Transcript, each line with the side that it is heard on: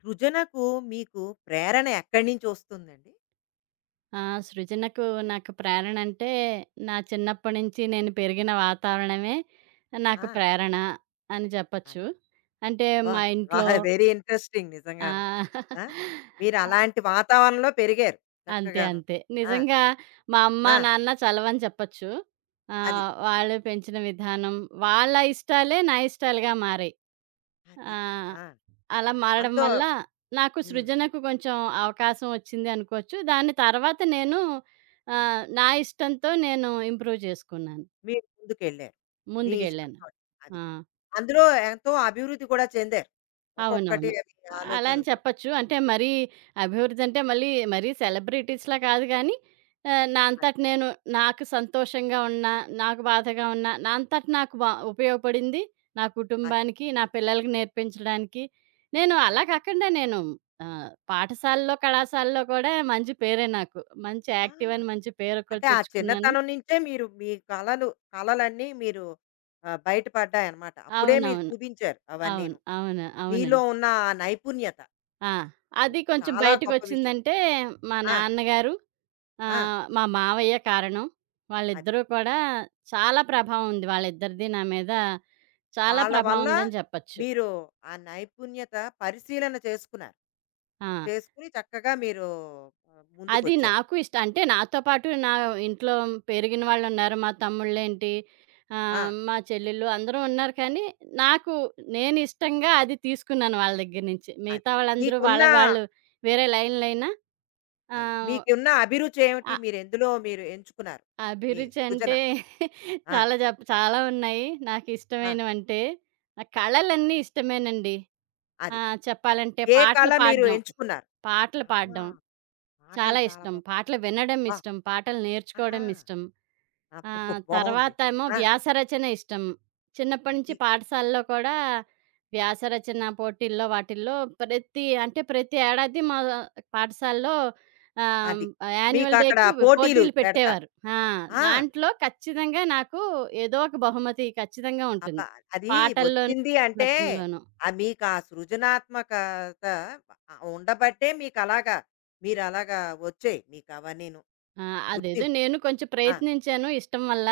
left: సృజనకు మీకు ప్రేరణ ఎక్కడి నుంచి వస్తుందండి?
right: ఆ! సృజనకు నాకు ప్రేరణ అంటే, నా చిన్నప్పటి నుంచి నేను పెరిగిన వాతావరణమే
left: ఆ!
right: నాకు ప్రేరణ అని
left: అది.
right: చెప్పచ్చు. అంటే
left: అబ్బా!
right: మా ఇంట్లో
left: వెరీ ఇంట్రెస్టింగ్
right: ఆ!
left: నిజంగాను. ఆ! మీరు అలాంటి వాతావరణంలో పెరిగారు
right: అంతే.
left: చక్కగాను.
right: అంతే.
left: ఆ!
right: నిజంగా మా అమ్మ,
left: ఆ!
right: నాన్న చలవని చెప్పచ్చు.
left: అది.
right: వాళ్ళు పెంచిన విధానం, వాళ్ళ ఇష్టాలే నా ఇష్టాలుగా మారాయి.
left: అది.
right: ఆ!
left: ఆ!
right: అలా మారడం
left: అంతో
right: వల్ల నాకు
left: హ్మ్.
right: సృజనకు కొంచెం అవకాశం వచ్చింది అనుకోవచ్చు. దాని తర్వాత నేను నా ఇష్టంతో నేను ఇంప్రూవ్ చేసుకున్నాను.
left: మీరు ముందుకెళ్ళారు మీ
right: ముందుకెళ్ళాను.
left: ఇష్టంతోటి. అది.
right: ఆ!
left: అందులో ఎంతో అభివృద్ధి కూడా చెందారు. ఒక్కొక్కటి
right: అవునవును.
left: అవి
right: అలా అని
left: ఆలోచనలతో.
right: చెప్పొచ్చు. అంటే మరీ అభివృద్ధి అంటే మళ్ళీ మరీ సెలబ్రిటీస్‌లా కాదు గానీ నా
left: అది.
right: అంతట నేను నాకు సంతోషంగా ఉన్నా, నాకు బాధగా ఉన్నా, నా అంతట నాకు బా ఉపయోగపడింది. నా
left: అది.
right: కుటుంబానికి, నా పిల్లలకి నేర్పించడానికి. నేను
left: ఆ!
right: అలా కాకుండా నేను పాఠశాలలో, కళాశాలలో కూడా మంచి పేరే నాకు. మంచి
left: ఆ!
right: యాక్టివ్ అని మంచి పేరు కూడా
left: అంటే ఆ
right: తెచ్చుకున్నాను.
left: చిన్నతనం నుంచే మీరు మీ కళలు కళలన్నీ మీరు ఆ, బయటపడ్డాయన్నమాట. అప్పుడే మీరు
right: అవునవును.
left: చూపించారు
right: అవును.
left: అవన్నీను.
right: అవును.
left: మీలో
right: అవునండి.
left: ఉన్న ఆ నైపుణ్యత
right: ఆ!
left: అది
right: అది కొంచెం
left: చాలా గొప్ప విషయం.
right: బయటకొచ్చిందంటే మా
left: ఆ!
right: నాన్నగారు
left: ఆ!
right: మా మావయ్య కారణం.
left: అది.
right: వాళ్ళిద్దరూ కూడా చాలా ప్రభావం ఉంది. వాళ్ళిద్దరిది నా మీద చాలా
left: వాళ్ళ
right: ప్రభావం
left: వల్ల
right: ఉందని చెప్పచ్చు.
left: మీరు ఆ నైపుణ్యత పరిశీలన చేసుకున్నారు.
right: ఆ!
left: చేసుకుని చక్కగా మీరు
right: అది
left: ముందుకొచ్చారు.
right: నాకు ఇష్ట అంటే నాతో పాటు నా ఇంట్లో పెరిగిన వాళ్ళున్నారు. మా తమ్ముళ్ళేంటి,
left: ఆ!
right: మా చెల్లెళ్ళు అందరూ ఉన్నారు కానీ, నాకు నేను ఇష్టంగా అది తీసుకున్నాను వాళ్ళ దగ్గర నుంచి.
left: అది.
right: మిగతా వాళ్ళందరూ
left: మీకున్న
right: వాళ్ళ వేరే లైన్‌లైనా
left: అది.
right: ఆహ్
left: మీకున్న అభిరుచి ఏమిటి?
right: ఆ!
left: మీరెందులో మీరు ఎంచుకున్నారు? మీ
right: అభిరుచి
left: సృజన.
right: అంటే
left: ఆ!
right: చాలా జప్ చాలా ఉన్నాయి. నాకు
left: ఆ!
right: ఇష్టమైనవి అంటే నా కళలన్నీ ఇష్టమేనండి. ఆ!
left: అది.
right: చెప్పాలంటే
left: ఏ కళ మీరు ఎంచుకున్నారు?
right: పాటలు
left: ఆహా!
right: పాడడం
left: పాటలు
right: చాలా
left: చాలా
right: ఇష్టం.
left: బాగు
right: పాటలు వినడం
left: అబ్బా!
right: ఇష్టం. పాటలు
left: ఆహా!
right: నేర్చుకోవడం ఇష్టం. ఆ!
left: అబ్బో! బావుంది.
right: తర్వాతేమో
left: ఆ!
right: వ్యాసరచన ఇష్టం. చిన్నప్పటి
left: అది.
right: నుంచి పాఠశాలలో కూడా వ్యాసరచన పోటీల్లో వాటిల్లో ప్రతి ఏడాది మా పాఠశాలలో ఆహ్,
left: అది.
right: యాన్యువల్
left: మీకక్కడ
right: డేకి
left: పోటీలు
right: పోటీలు
left: పెడతారు.
right: పెట్టేవారు. ఆ!
left: ఆ!
right: దాంట్లో ఖచ్చితంగా నాకు ఏదో ఒక బహుమతి ఖచ్చితంగా ఉంటుంది.
left: అబ్బా! అది
right: పాటల్లోనూ,
left: వచ్చింది అంటే
right: రచనలోనూ.
left: మీకా సృజనాత్మకత ఉండబట్టే మీకలాగా మీరలాగా వచ్చాయి మీకవన్నీను.
right: ఆ! అదేదో
left: గుర్తింపు.
right: నేను కొంచెం
left: ఆ!
right: ప్రయత్నించాను ఇష్టం వల్ల.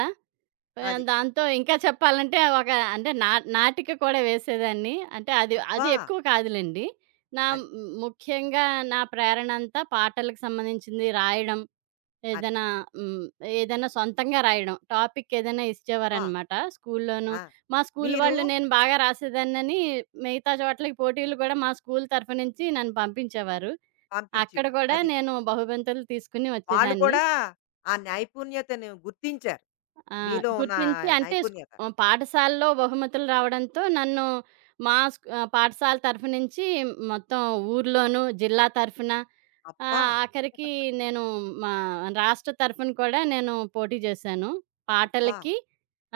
right: ఆ,
left: అది.
right: దాంతో ఇంకా చెప్పాలంటే ఒక అంటే నా నాటిక కూడా వేసేదాన్ని. అంటే అది,
left: అబ్బా!
right: ఎక్కువ కాదులెండి. నా మ్,
left: అది.
right: ముఖ్యంగా నా ప్రేరణంతా పాటలకు సంబంధించింది రాయడం.
left: అది.
right: ఏదైనా హ్మ్. ఏదైనా సొంతంగా రాయడం. టాపిక్ ఏదైనా
left: అబ్బా!
right: ఇచ్చేవారనమాట స్కూల్లోను.
left: ఆ!
right: మా స్కూల్
left: మీరు
right: వాళ్ళు నేను బాగా రాసేదాన్నని మిగతా చోట్లకి పోటీలు కూడా మా స్కూల్ తరఫు నుంచి నన్ను పంపించేవారు. అక్కడ
left: పంపించేవారు.
right: కూడా
left: అది.
right: నేను బహుబంతులు తీసుకుని
left: వాళ్ళు
right: వచ్చేదాన్ని.
left: కూడా ఆ నైపుణ్యతను గుర్తించారు.
right: ఆ!
left: మీలో ఉన్న
right: గుర్తించి అంటే స్క్
left: నైపుణ్యత.
right: ఆహ్, పాఠశాలలో బహుమతులు రావడంతో నన్ను పాఠశాల తరఫు నుంచి మొత్తం ఊర్లోనూ, జిల్లా తరఫున
left: అబ్బా!
right: ఆఖరికి నేను మా రాష్ట్ర తరఫున కూడా నేను పోటీ చేశాను.
left: అబ్బా!
right: పాటలకి,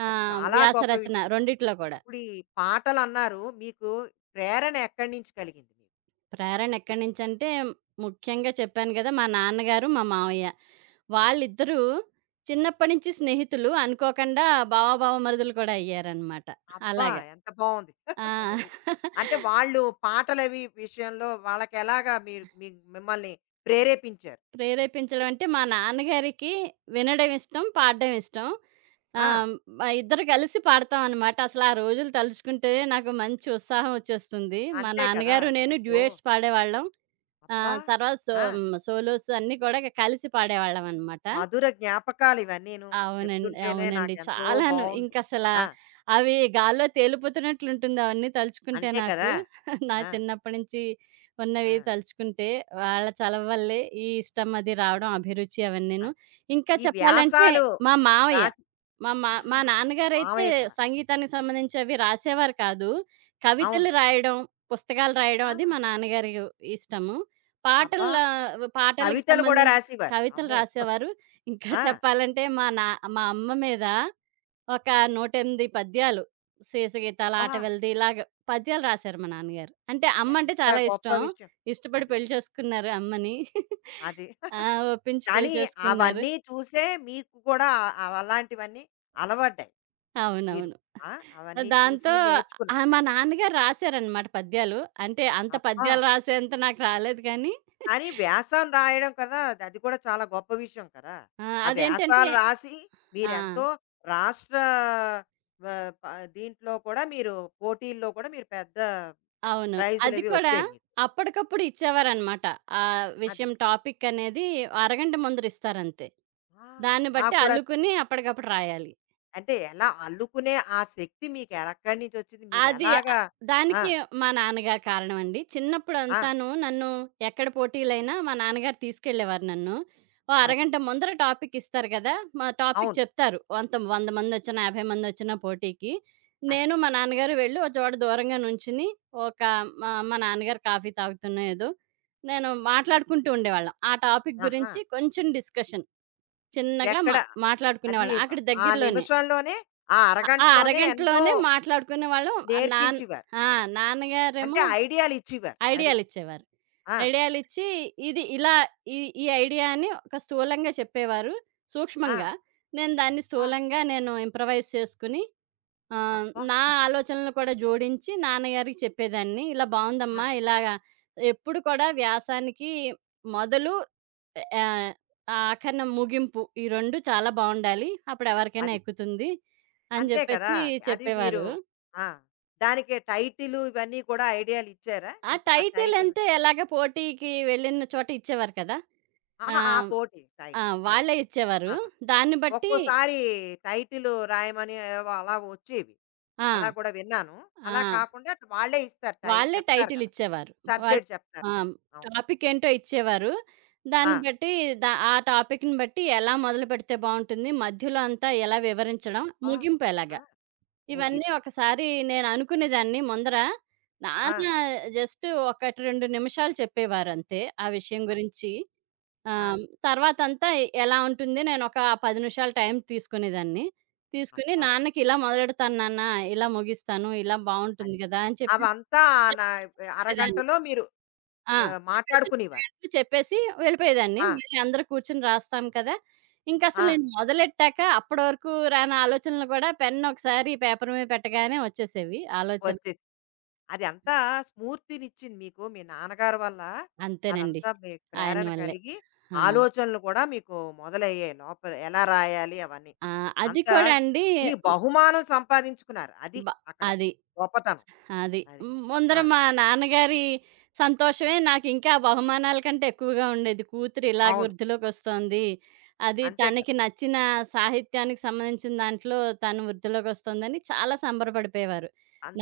left: అది చాలా గొప్ప
right: వ్యాసరచన
left: విషయం.
right: రెండిట్లో కూడా.
left: ఇప్పుడు ఈ పాటలన్నారు. మీకు ప్రేరణ ఎక్కడి నుంచి కలిగింది మీకు?
right: ప్రేరణ ఎక్కడి నుంచంటే ముఖ్యంగా చెప్పాను కదా! మా నాన్నగారు, మా మావయ్య.
left: అది.
right: వాళ్ళిద్దరూ చిన్నప్పటి నుంచి స్నేహితులు. అనుకోకుండా బావ, బావమరుదులు కూడా అయ్యారనమాట.
left: అబ్బా!
right: అలాగ.
left: ఎంత బావుంది.
right: ఆ!
left: అది. అంటే వాళ్ళు పాటలవి విషయంలో వాళ్ళకెలాగా మీరు మీ మిమ్మల్ని ప్రేరేపించారు.
right: ప్రేరేపించడం అంటే, మా నాన్నగారికి వినడం ఇష్టం, పాడడం ఇష్టం.
left: ఆ!
right: ఆహ్, మా ఇద్దరు కలిసి పాడతామనమాట. అసలా రోజులు తలుచుకుంటేనే నాకు మంచి ఉత్సాహం వచ్చేస్తుంది. మా
left: అంతే కదా!
right: నాన్నగారు
left: అది
right: నేను
left: ఎంతో
right: డ్యూయెట్స్ పాడేవాళ్ళం.
left: అబ్బా!
right: తర్వాత
left: ఆ!
right: సోలోస్ అన్నీ కూడా కలిసి పాడేవాళ్ళమనమాట.
left: మధుర జ్ఞాపకాలు ఇవన్నీను.
right: అవునండి.
left: చెప్తుంటేనే
right: అవునండి.
left: నాకెంతో
right: చాలాను.
left: బావుంది.
right: ఇంకసలా
left: ఆ!
right: అవి గాల్లో తేలిపోతున్నట్లుంటుంది అవన్నీ తలుచుకుంటే
left: అంతే
right: నాకు.
left: కదా!
right: నా
left: ఆ!
right: చిన్నప్పటి నుంచి ఉన్నవి
left: ఆ!
right: తలుచుకుంటే, వాళ్ళ చలవ వల్లే ఈ ఇష్టం అది రావడం, అభిరుచి అవన్నీను.
left: అది.
right: ఇంకా
left: ఈ
right: చెప్పాలంటే
left: వ్యాసాలు
right: మా మావయ్య,
left: రాసి
right: మా మా
left: ఆ!
right: మా నాన్నగారైతే
left: మావయ్య కూడా.
right: సంగీతానికి సంబంధించి అవి రాసేవారు కాదు.
left: అవును.
right: కవితలు రాయడం, పుస్తకాలు రాయడం అది
left: ఆహా!
right: మా నాన్నగారి ఇష్టము.
left: అబ్బా!
right: పాటల పాటలకి
left: కవితలు కూడా
right: సంబంధించి
left: రాసేవారు.
right: కవితలు
left: అమ్మో!
right: రాసేవారు. ఇంకా
left: ఆ!
right: చెప్పాలంటే మా నా మా అమ్మ మీద ఒక 108 పద్యాలు 'సీసగీతాలు,
left: అబ్బా!
right: ఆటవెల్ది' ఇలాగ పద్యాలు రాశారు మా నాన్నగారు. అంటే అమ్మంటే
left: ఎంత
right: చాలా
left: గొప్ప
right: ఇష్టం.
left: విషయం.
right: ఇష్టపడి
left: అది.
right: పెళ్లి చేసుకున్నారు అమ్మని.
left: అది.
right: ఆ! ఒప్పించి పెళ్లి
left: కానీ
right: చేసుకున్నారు.
left: అవన్నీ చూసే మీకు కూడా ఆ- అలాంటివన్నీ అలవడ్డాయి మీరు.
right: అవునవును.
left: ఆ! అవన్నీ చూసి
right: దాంతో
left: నేర్చుకున్నారు.
right: మా నాన్నగారు రాశారనమాట పద్యాలు. అంటే అంత
left: అబ్బా!
right: పద్యాలు రాసేంత నాకు రాలేదు కానీ
left: కానీ వ్యాసాలు రాయడం కదా! అది అది కూడా చాలా గొప్ప విషయం కదా!
right: ఆ!
left: ఆ
right: అదేంటంటే
left: వ్యాసాలు రాసి
right: ఆ!
left: మీరెంతో రాష్ట్ర ప దీంట్లో కూడా మీరు పోటీల్లో కూడా మీరు పెద్ద
right: అవును. అది
left: ప్రైజులవి
right: కూడా
left: వచ్చాయి మీకు.
right: అప్పటికప్పుడు ఇచ్చేవారనమాట. ఆ
left: అది.
right: విషయం టాపిక్ అనేది అరగంట ముందర ఇస్తారంతే.
left: ఆ!
right: దాన్ని
left: అలా
right: బట్టి
left: కూడా
right: అల్లుకుని అప్పటికప్పుడు రాయాలి.
left: అంటే ఎలా అల్లుకునే ఆ శక్తి మీకు ఎక్కడి నుంచి వచ్చింది? మీరు
right: అది ఆహ్,
left: ఎలాగా ఆ!
right: దానికి మా నాన్నగారు కారణమండి.
left: ఆ!
right: చిన్నప్పుడంతాను నన్ను ఎక్కడ పోటీలైనా మా నాన్నగారు తీసుకెళ్ళేవారు నన్ను. ఓ
left: అది.
right: అరగంట ముందర టాపిక్ ఇస్తారు కదా! మా టాపిక్
left: అవును.
right: చెప్తారు. అంత 100 మందొచ్చినా, 50 మందొచ్చినా పోటీకి.
left: అది.
right: నేను మా నాన్నగారు వెళ్లి ఒక చోట దూరంగా నుంచుని ఒక
left: ఆ!
right: మా మా నాన్నగారు కాఫీ తాగుతున్నో ఏదో, నేను మాట్లాడుకుంటూ ఉండేవాళ్ళం. ఆ టాపిక్
left: ఆహా!
right: గురించి కొంచెం డిస్కషన్ చిన్నగా మా
left: ఎక్కడ అది
right: మాట్లాడుకునేవాళ్ళం. అక్కడ
left: ఆ
right: దగ్గరలోనే.
left: నిమిషంలోనే, ఆ
right: ఆ ఆ
left: అరగంటలోనే ఎంతో
right: అరగంటలోనే మాట్లాడుకునేవాళ్ళం. ఆహ్, నాన్
left: నేర్పించేవారు.
right: ఆ!
left: అది. అంటే
right: నాన్నగారేమో
left: ఐడియాలు ఇచ్చేవారు. అది.
right: ఐడియాలిచ్చేవారు.
left: ఆ!
right: ఐడియాలిచ్చి ఇది ఇలా ఈ ఈ ఐడియా అని ఒక స్థూలంగా చెప్పేవారు
left: ఆ!
right: సూక్ష్మంగా. నేను దాన్ని
left: అబ్బా!
right: స్థూలంగా నేను ఇంప్రవైజ్ చేసుకుని
left: అబ్బా!
right: నా ఆలోచనలు కూడా జోడించి నాన్నగారికి చెప్పేదాన్ని. ఇలా
left: ఆ!
right: బావుందమ్మా! ఇలాగా ఎప్పుడు కూడా వ్యాసానికి మొదలు, ఆహ్, ఆఖరిన ముగింపు ఈ 2 చాలా బావుండాలి. అప్పుడెవరికైనా
left: అది.
right: ఎక్కుతుంది అని
left: అంతే కదా!
right: జెప్పేసి
left: అది మీరు
right: చెప్పేవారు.
left: ఆ! దానికి టైటిలు ఇవన్నీ కూడా ఐడియాలు ఇచ్చారా?
right: ఆ
left: మీకు ఆ
right: టైటిల్
left: టైటిల్
right: అంతే ఎలాగ పోటీకి వెళ్ళిన చోట ఇచ్చేవారు కదా!
left: అహా! ఆ
right: ఆహ్,
left: పోటీ
right: ఆ!
left: టైటిల్ అది.
right: వాళ్ళే ఇచ్చేవారు.
left: ఆహా!
right: దాన్ని బట్టి
left: ఒక్కోసారి టైటిలు రాయమని ఏవో అలా వచ్చేవి.
right: ఆ!
left: అలా కూడా విన్నాను.
right: ఆ!
left: అలా కాకుండా వాళ్ళే ఇస్తారు టై
right: వాళ్ళే
left: చెప్తారు
right: టైటిల్
left: కదా!
right: ఇచ్చేవారు. వాళ్ళు
left: సబ్జెక్ట్ చెప్తారు
right: ఆ!
left: కదా! అవును.
right: టాపిక్ ఏంటో ఇచ్చేవారు.
left: ఆ!
right: దాన్ని బట్టి ఆ టాపిక్‌ని బట్టి ఎలా మొదలుపెడితే బావుంటుంది, మధ్యలో అంతా ఎలా వివరించడం,
left: అబ్బా!
right: ముగింపు ఎలాగ.
left: ఆ!
right: ఇవన్నీ
left: ముగింపు.
right: ఒకసారి నేననుకునేదాన్ని ముందర.
left: ఆ!
right: నాన్న జస్ట్ 1, 2 నిమిషాలు చెప్పేవారంతే ఆ విషయం
left: అది.
right: గురించి.
left: ఆ!
right: తర్వాతంతా ఎలా ఉంటుంది నేనొక 10 నిమిషాలు టైం తీసుకునేదాన్ని. తీసుకొని
left: అబ్బా!
right: నాన్నకి ఇలా మొదలెడతాను నాన్న, ఇలా ముగిస్తాను, ఇలా
left: అది.
right: బావుంటుంది గదా! అని చెప్పి
left: అవంతా నా
right: చెప్పేదాన్ని.
left: అరగంటలో మీరు
right: ఆ! చెప్పేదాన్ని. 6
left: మాట్లాడుకునేవారు.
right: గంటలు చెప్పేసి వెళ్ళిపోయేదాన్ని.
left: ఆ!
right: మళ్ళీ అందరూ కూర్చొని రాస్తాం కదా!
left: ఆ!
right: ఇంకసలు నేను మొదలెట్టాక అప్పడి వరకు రాని ఆలోచనలు గూడా పెన్ ఒకసారి పేపర్ మీద పెట్టగానే వచ్చేసేవి ఆలోచన.
left: వచ్చేసి అది అంతా స్ఫూర్తినిచ్చింది మీకు మీ నాన్నగారి వల్ల.
right: అంతేనండి.
left: అదంతా మీకు
right: ఆయన
left: ప్రేరణ
right: వల్లే.
left: కలిగి,
right: ఆ!
left: ఆలోచనలు కూడా మీకు మొదలయ్యాయి లోపల ఎలా రాయాలి అవన్నీ.
right: ఆ! అది
left: అంతా
right: కూడా అండి.
left: మీ
right: హ్మ్.
left: బహుమానం సంపాదించుకున్నారు. అది
right: బ
left: అక్కడ
right: అది.
left: గొప్పతనం.
right: అది.
left: అది.
right: హ్మ్. ముందర
left: ఆ!
right: మా నాన్నగారి సంతోషమే నాకింకా బహుమానాల కంటే ఎక్కువగా ఉండేది. కూతురు ఇలాగ
left: అవును.
right: వృద్ధిలోకొస్తోంది. అది
left: అంతే కదా!
right: తనకి నచ్చిన సాహిత్యానికి సంబంధించిన దాంట్లో తను వృద్ధిలోకొస్తోందని చాలా సంబరపడిపోయేవారు.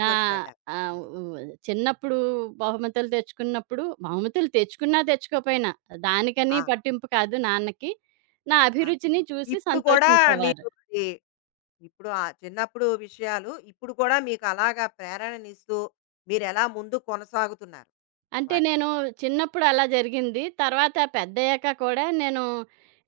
right: నా ఆహ్,
left: అది.
right: ఉ చిన్నప్పుడు బహుమతులు తెచ్చుకున్నా, తెచ్చుకోపోయినా దానికని
left: ఆ!
right: పట్టింపు కాదు నాన్నకి. నా
left: ఆ!
right: అభిరుచిని చూసి
left: ఇప్పుడు కూడా
right: సంతోషించేవారు.
left: మీరు అది ఇప్పుడు ఆ చిన్నప్పుడు విషయాలు ఇప్పుడు కూడా మీకు అలాగా ప్రేరణనిస్తూ మీరెలా ముందు కొనసాగుతున్నారు
right: అంటే
left: వాటి
right: నేను చిన్నప్పుడు అలా జరిగింది. తర్వాత పెద్దయ్యాక కూడా నేను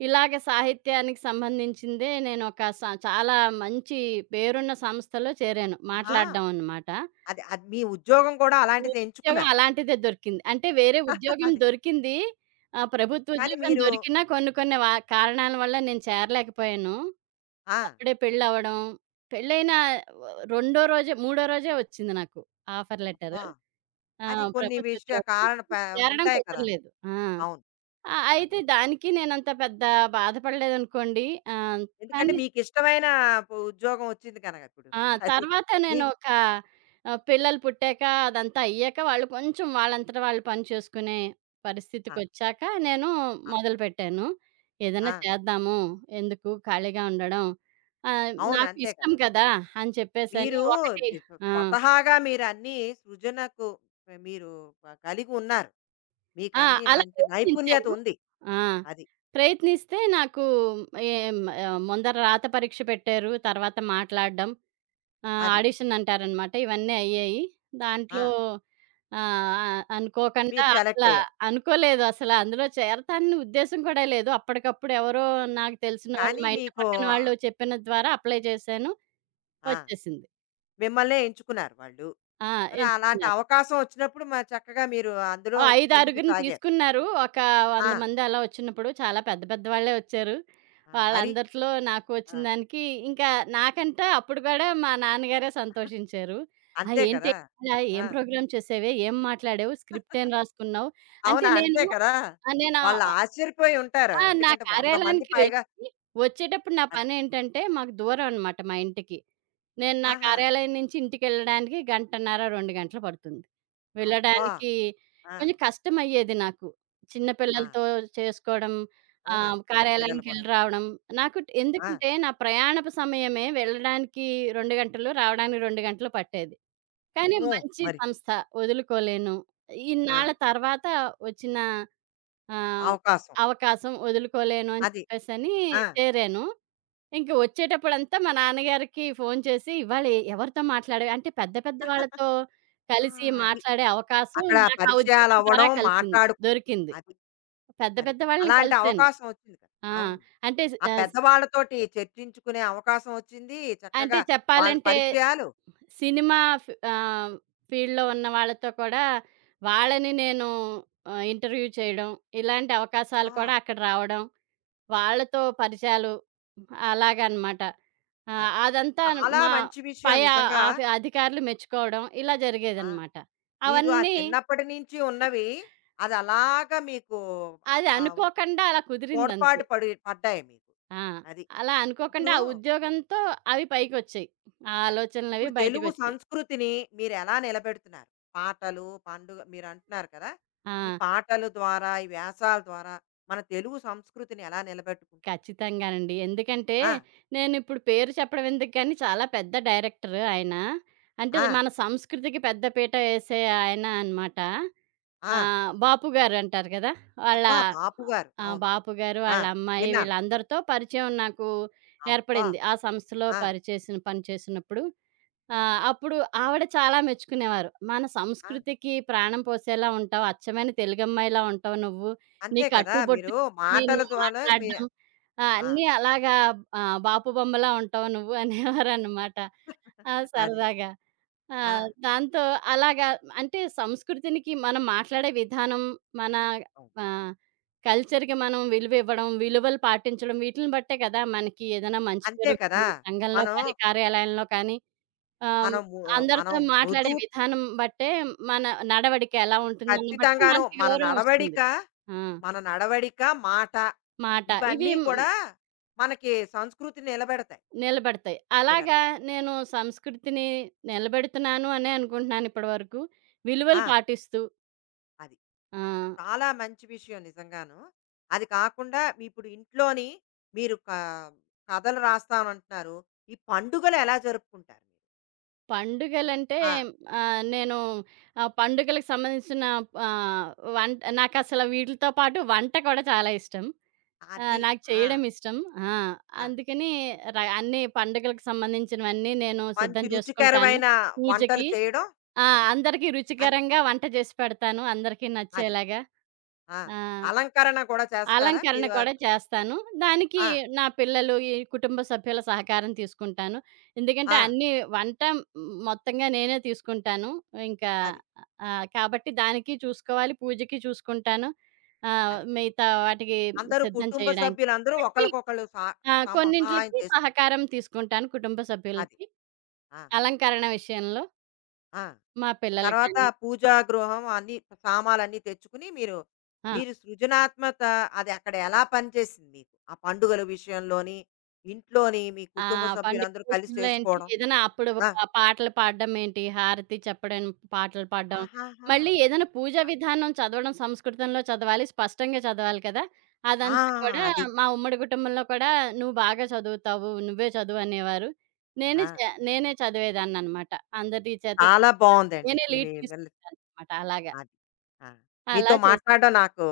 right: ఇలాగ సాహిత్యానికి సంబంధించిందే నేనొక చాలా మంచి పేరున్న సంస్థలో చేరాను.
left: ఆహా!
right: మాట్లాడడం అనమాట.
left: అది అది మీ ఉద్యోగం కూడా అలాంటిది
right: ఉద్యోగం
left: ఎంచుకున్నారు.
right: అలాంటిదే దొరికింది. అంటే వేరే ఉద్యోగం
left: అదే.
right: దొరికింది. ప్రభుత్వ
left: కానీ
right: ఉద్యోగం
left: మీరు
right: దొరికినా కొన్ని కొన్ని వా కారణాల వల్ల నేను చేరలేకపోయాను.
left: ఆ!
right: అప్పుడే పెళ్ళవ్వడం. పెళ్ళైన వ రెండో రోజే, మూడో రోజే వచ్చింది నాకు ఆఫర్
left: అబ్బా!
right: లెటరు. ఆ!
left: అది కొన్ని
right: ప్రభుత్వ
left: విషయ
right: ఉద్యోగంలో
left: కారణ ప
right: చేరడం
left: ఉంటాయి కదా!
right: కుదరలేదు. ఆ!
left: అవును. అది.
right: అయితే దానికి నేనంత పెద్ద బాధపడలేదనుకోండి. ఆహ్,
left: ఎందుకంటే
right: కానీ
left: మీకిష్టమైన పు ఉద్యోగం వచ్చింది కనక ఇప్పుడు.
right: ఆ!
left: అది.
right: తర్వాత
left: మీ
right: పిల్లలు పుట్టాక అదంతా అయ్యాక వాళ్ళు కొంచెం వాళ్ళంతట వాళ్ళు పని చేసుకునే
left: ఆ!
right: పరిస్థితికొచ్చాక నేను
left: ఆ!
right: మొదలుపెట్టాను.
left: ఆ!
right: ఏదైనా చేద్దాము, ఎందుకు ఖాళీగా ఉండడం. ఆహ్,
left: అవును.
right: నాకు
left: అంతే
right: ఇష్టం
left: కదా!
right: కదా! అని చెప్పేసని
left: మీరు
right: ఒకటి ఆ!
left: స్వతహాగా మీరన్నీ సృజనకు మీరు కలిగి ఉన్నారు. మీకు
right: ఆ!
left: అన్నీ
right: అలా
left: మంచి నైపుణ్యత
right: ప్రయత్నించాను.
left: ఉంది.
right: ఆ!
left: అది.
right: ప్రయత్నిస్తే నాకు ఏం ముందర రాత పరీక్ష పెట్టారు. తర్వాత మాట్లాడడం.
left: అది.
right: ఆడిషన్ అంటారనమాట. ఇవన్నీ అయ్యాయి.
left: ఆ!
right: దాంట్లో అనుకోకుండా
left: మీరు సెలెక్ట్ అయ్యారు.
right: అనుకోలేదు అసల అందులో చేరతానని ఉద్దేశ్యం కూడా లేదు. అప్పటికప్పుడు ఎవరో నాకు తెలిసిన వాళ్ళు,
left: కానీ
right: మా ఇంటి
left: మీకు
right: పక్కన వాళ్ళు చెప్పిన ద్వారా అప్లై చేశాను.
left: ఆ!
right: వచ్చేసింది.
left: మిమ్మల్నే ఎంచుకున్నారు వాళ్ళు.
right: ఆ!
left: మరి అలాంటి
right: ఎంచుకున్నారు.
left: అవకాశం వచ్చినప్పుడు మరి చక్కగా మీరు అందులో
right: ఓ 5, 6
left: ముందుకు సాగారు.
right: తీసుకున్నారు. ఒక
left: ఆ!
right: 100 మంది అలా వచ్చినప్పుడు చాలా పెద్ద పెద్ద వాళ్ళే వచ్చారు.
left: ఆ! మరి?
right: వాళ్ళందరిలో నాకు
left: ఆ!
right: వచ్చిన దానికి ఇంకా నాకంటే అప్పుడు కూడా మా నాన్నగారే సంతోషించారు. "ఆ!
left: అంతే
right: "ఏంటే
left: కదా!
right: ఇలా ఏం
left: ఆ!
right: ప్రోగ్రామ్ చేసావే? ఏం మాట్లాడావు? స్క్రిప్ట్ ఏం రాసుకున్నావు?" అంటే
left: అవును.
right: నేను
left: అంతే కదా!
right: ఆహ్, నేను
left: వాళ్ళు ఆశ్చర్యపోయి ఉంటారు.
right: ఆ! నా
left: ఎందుకంటే 100 మంది
right: కార్యాలయానికి వెళ్ళి,
left: పైగా
right: వచ్చేటప్పుడు నా
left: అద్
right: పనేంటంటే, మాకు దూరం అనమాట మా ఇంటికి. నేను నా
left: ఆహా!
right: కార్యాలయం నుంచి ఇంటికెళ్ళడానికి గంటన్నర, 2 గంటలు పడుతుంది.
left: అబ్బా!
right: వెళ్ళడానికి
left: ఆ!
right: కొంచెం కష్టమయ్యేది నాకు. చిన్న
left: ఆ!
right: పిల్లలతో చేసుకోవడం,
left: అవును. చిన్న పిల్లలు కూడా.
right: కార్యాలయానికెళ్ళి రావడం. నాకు ట్
left: ఆ!
right: ఎందుకంటే, నా ప్రయాణపు సమయమే వెళ్ళడానికి 2 గంటలు, రావడానికి 2 గంటలు పట్టేది. కానీ
left: అమ్మో!
right: మంచి
left: మరి.
right: సంస్థ, వదులుకోలేను.
left: ఆ!
right: ఇన్నాళ్ళ తర్వాత వచ్చిన ఆ!
left: అవకాశం.
right: అవకాశం వదులుకోలేను అని
left: అది.
right: చెప్పేసని
left: ఆ!
right: చేరాను. ఇంక వచ్చేటప్పుడంతా మా నాన్నగారికి ఫోను చేసి, "ఇవాళ ఎవరితో మాట్లాడావు?" అంటే పెద్ద పెద్ద వాళ్ళతో
left: ఆ!
right: కలిసి
left: అది.
right: మాట్లాడే అవకాశం
left: అక్కడ
right: నాకు ఆ ఉద్యోగం ద్వారా
left: పరిచయాలవ్వడం,
right: కలిసింది.
left: మాట్లాడుకో
right: దొరికింది.
left: అది.
right: పెద్ద
left: అది.
right: పెద్ద వాళ్ళని
left: అలాంటి
right: కలిసాను.
left: అవకాశం వచ్చింది కదా!
right: ఆ!
left: అవును.
right: అంటే స్
left: ఆ
right: ఆహ్, స్
left: పెద్దవాళ్ళతోటి చర్చించుకునే అవకాశం వచ్చింది.
right: అంటే
left: చక్కగా వాళ్ళ
right: చెప్పాలంటే
left: పరిచయాలు
right: సినిమా ఫ్ ఆహ్, ఫీల్డ్‌లో ఉన్న వాళ్ళతో కూడా వాళ్ళని నేను ఇంటర్వ్యూ చేయడం, ఇలాంటి అవకాశాలు కూడా
left: ఆ!
right: అక్కడ రావడం.
left: అది.
right: వాళ్ళతో పరిచయాలు. అలాగనమాట.
left: అది.
right: అదంతా
left: చాలా
right: మా
left: మంచి విషయం
right: పై ఆ-
left: నిజంగా.
right: ఆఫీ అధికారులు మెచ్చుకోవడం ఇలా
left: ఆ!
right: జరిగేదనమాట.
left: మీరు ఆ
right: అవన్నీ
left: చిన్నప్పటి నుంచి ఉన్నవి, అది అలాగా మీకు ఆహ్,
right: అది
left: ఆహ్,
right: అనుకోకుండా అలా కుదిరిందంతే.
left: తోడ్పాటు పడి పడ్డాయి మీకు.
right: ఆ!
left: అది.
right: అలా అనుకోకుండా
left: ఇప్పుడు
right: ఆ ఉద్యోగంతో అవి పైకొచ్చాయి. ఆ
left: అది.
right: ఆలోచనలవి
left: ఇప్పుడు తెలుగు
right: బయటకొచ్చాయి.
left: సంస్కృతిని మీరెలా నిలబెడుతున్నారు? పాటలు, పండుగ మీరంటున్నారు కదా! ఈ
right: ఆ!
left: పాటల ద్వారా, ఈ వ్యాసాల ద్వారా మన తెలుగు సంస్కృతిని ఎలా నిలబెట్టుకుంటున్నారు?
right: ఖచ్చితంగానండి. ఎందుకంటే
left: ఆ!
right: నేనిప్పుడు పేరు చెప్పడం ఎందుకు గానీ చాలా పెద్ద డైరెక్టర్ ఆయన. అంటే
left: ఆ!
right: మన సంస్కృతికి పెద్ద పీట వేసే ఆయన అనమాట.
left: ఆ!
right: ఆ! బాపుగారు అంటారు కదా! వాళ్ళ
left: అబ్బా! బాపుగారు.
right: ఆ!
left: అవును.
right: బాపుగారు,
left: ఆ!
right: వాళ్ళ అమ్మాయి
left: విన్నాను.
right: వీళ్ళందరితో పరిచయం నాకు
left: అబ్బా!
right: ఏర్పడింది. ఆ సంస్థలో
left: ఆ!
right: పరిచేసిన పని చేసినప్పుడు.
left: ఆ!
right: అప్పుడు ఆవిడ చాలా మెచ్చుకునేవారు. "మన
left: ఆ!
right: సంస్కృతికి ప్రాణం పోసేలా ఉంటావు. అచ్చమైన తెలుగమ్మాయిలా ఉంటావు నువ్వు. నీ
left: అంతే కదా!
right: కట్టుబొట్టు
left: మీరు
right: ఉంది,
left: మాటల
right: నువ్వు
left: ద్వారా మీ
right: మాట్లాడడం
left: ఆ!
right: అన్నీ అలాగా బాపు బొమ్మలా ఉంటావు నువ్వు" అనేవారనమాట. ఆ!
left: అది.
right: సరదాగా. ఆ!
left: ఆ!
right: దాంతో అలాగా అంటే సంస్కృతినికి మనం మాట్లాడే విధానం, మన
left: అవును.
right: ఆహ్, కల్చర్‌కి మనం విలువ ఇవ్వడం, విలువలు పాటించడం వీటిలిని బట్టే కదా! మనకి ఏదైనా మంచి
left: అంతే కదా!
right: పేరొస్తుంది. సంఘంలో
left: మనం
right: కానీ, కార్యాలయంలో కానీ ఆహ్,
left: మనం ము మనం
right: అందరితో మాట్లాడే
left: మృదు
right: విధానం బట్టే మన నడవడిక ఎలా ఉంటుందని బట్టి
left: ఖచ్చితంగాను.
right: మనకి
left: మన
right: గౌరవం
left: నడవడిక,
right: వస్తుంది. ఆ!
left: మన నడవడిక, మాట
right: మాట ఇవి
left: ఇవన్నీ
right: హ్మ్,
left: కూడా మనకి సంస్కృతిని నిలబెడతాయి
right: నిలబడతాయి. అలాగా
left: మీరన్నది.
right: నేను సంస్కృతిని నిలబెడుతున్నాను అనే అనుకుంటున్నాను ఇప్పటి వరకు.
left: ఆ!
right: విలువలు పాటిస్తూ.
left: అది.
right: ఆ!
left: చాలా మంచి విషయం నిజంగాను. అది కాకుండా మీ ఇప్పుడు ఇంట్లోని మీరు క కథలు రాస్తానంటున్నారు. ఈ పండుగలు ఎలా జరుపుకుంటారు? మీరు?
right: పండుగలంటే
left: ఆ!
right: ఆహ్, నేను పండుగలకు సంబంధించిన ఆహ్, వంట నాకసల వీటిలతో పాటు వంట కూడా చాలా ఇష్టం.
left: అది.
right: నాకు
left: ఆ!
right: చేయడం ఇష్టం. ఆ!
left: ఆ!
right: అందుకని అన్నీ పండుగలకు సంబంధించినవన్నీ నేను
left: మంచి
right: సిద్ధం చేసుకుంటాను.
left: రుచికరమైన వంటలు
right: పూజకి
left: చేయడం
right: ఆ!
left: అది.
right: అందరికీ
left: అది.
right: రుచికరంగా వంట చేసి పెడతాను అందరికీ
left: అది.
right: నచ్చేలాగా.
left: ఆ!
right: ఆ!
left: అలంకరణ కూడా చేస్తారా?
right: అలంకరణ
left: మీరు?
right: కూడా చేస్తాను. దానికి
left: ఆ!
right: నా పిల్లలు, ఈ కుటుంబ సభ్యుల సహకారం తీసుకుంటాను. ఎందుకంటే
left: ఆ!
right: వంట మొత్తంగా నేనే తీసుకుంటాను. ఇంకా
left: అది.
right: కాబట్టి దానికి చూసుకోవాలి, పూజకి చూసుకుంటాను.
left: అది.
right: మిగతా వాటికి
left: అందరూ
right: సిద్ధం
left: కుటుంబ
right: చేయడానికి.
left: సభ్యులందరూ
right: కాబట్టి
left: ఒకళ్ళకొకళ్ళు సా
right: ఆ!
left: సహాయం
right: కొన్నింట్లకి
left: చేసుకుంటారు.
right: సహకారం తీసుకుంటాను కుటుంబ
left: అది.
right: సభ్యులకి.
left: ఆ!
right: అలంకరణ విషయంలో
left: ఆ!
right: మా పిల్లలు
left: తర్వాత
right: కానీ
left: పూజా గృహం అన్నీ సామాలన్నీ తెచ్చుకుని మీరు,
right: ఆ!
left: మీరు సృజనాత్మత అది అక్కడ ఎలా పనిచేసింది మీకు? ఆ పండుగల విషయంలోని, ఇంట్లోని మీ
right: ఆ!
left: కుటుంబ
right: పండుగ
left: సభ్యులందరూ కలిసి
right: విషయంలో ఏంటి
left: చేసుకోవడం.
right: ఏదైనా అప్పుడు
left: ఆ!
right: పాటలు పాడడం ఏంటి, హారతి చెప్పడం, పాటలు పాడడం.
left: ఆహాహా!
right: మళ్ళీ ఏదైనా పూజా విధానం చదవడం సంస్కృతంలో చదవాలి, స్పష్టంగా చదవాలి కదా!
left: ఆ!
right: అదంతా కూడా
left: అది.
right: మా ఉమ్మడి కుటుంబంలో కూడా "నువ్వు బాగా చదువుతావు, నువ్వే చదువు" అనేవారు. నేనే
left: ఆ!
right: చే నేనే చదివేదాన్ననమాట. అందరి చేత
left: చాలా బావుందండి.
right: నేనే
left: మీ
right: లీడ్
left: మిమ్మల్ని
right: తీసుకునేదాన్ననమాట అలాగా.
left: అది. ఆ!
right: అలా
left: మీతో
right: చేశారు.
left: మాట్లాడడం నాకు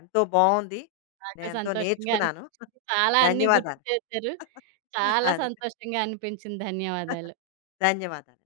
left: ఎంతో బావుంది.
right: నాకు
left: నేనెంతో
right: సంతోషంగా
left: నేర్చుకున్నాను.
right: అనిపించింది. చాలా అన్నీ గుర్తు
left: ధన్యవాదాలు.
right: చేశారు. చాలా
left: అది.
right: సంతోషంగా అనిపించింది. ధన్యవాదాలు.
left: ధన్యవాదాలు.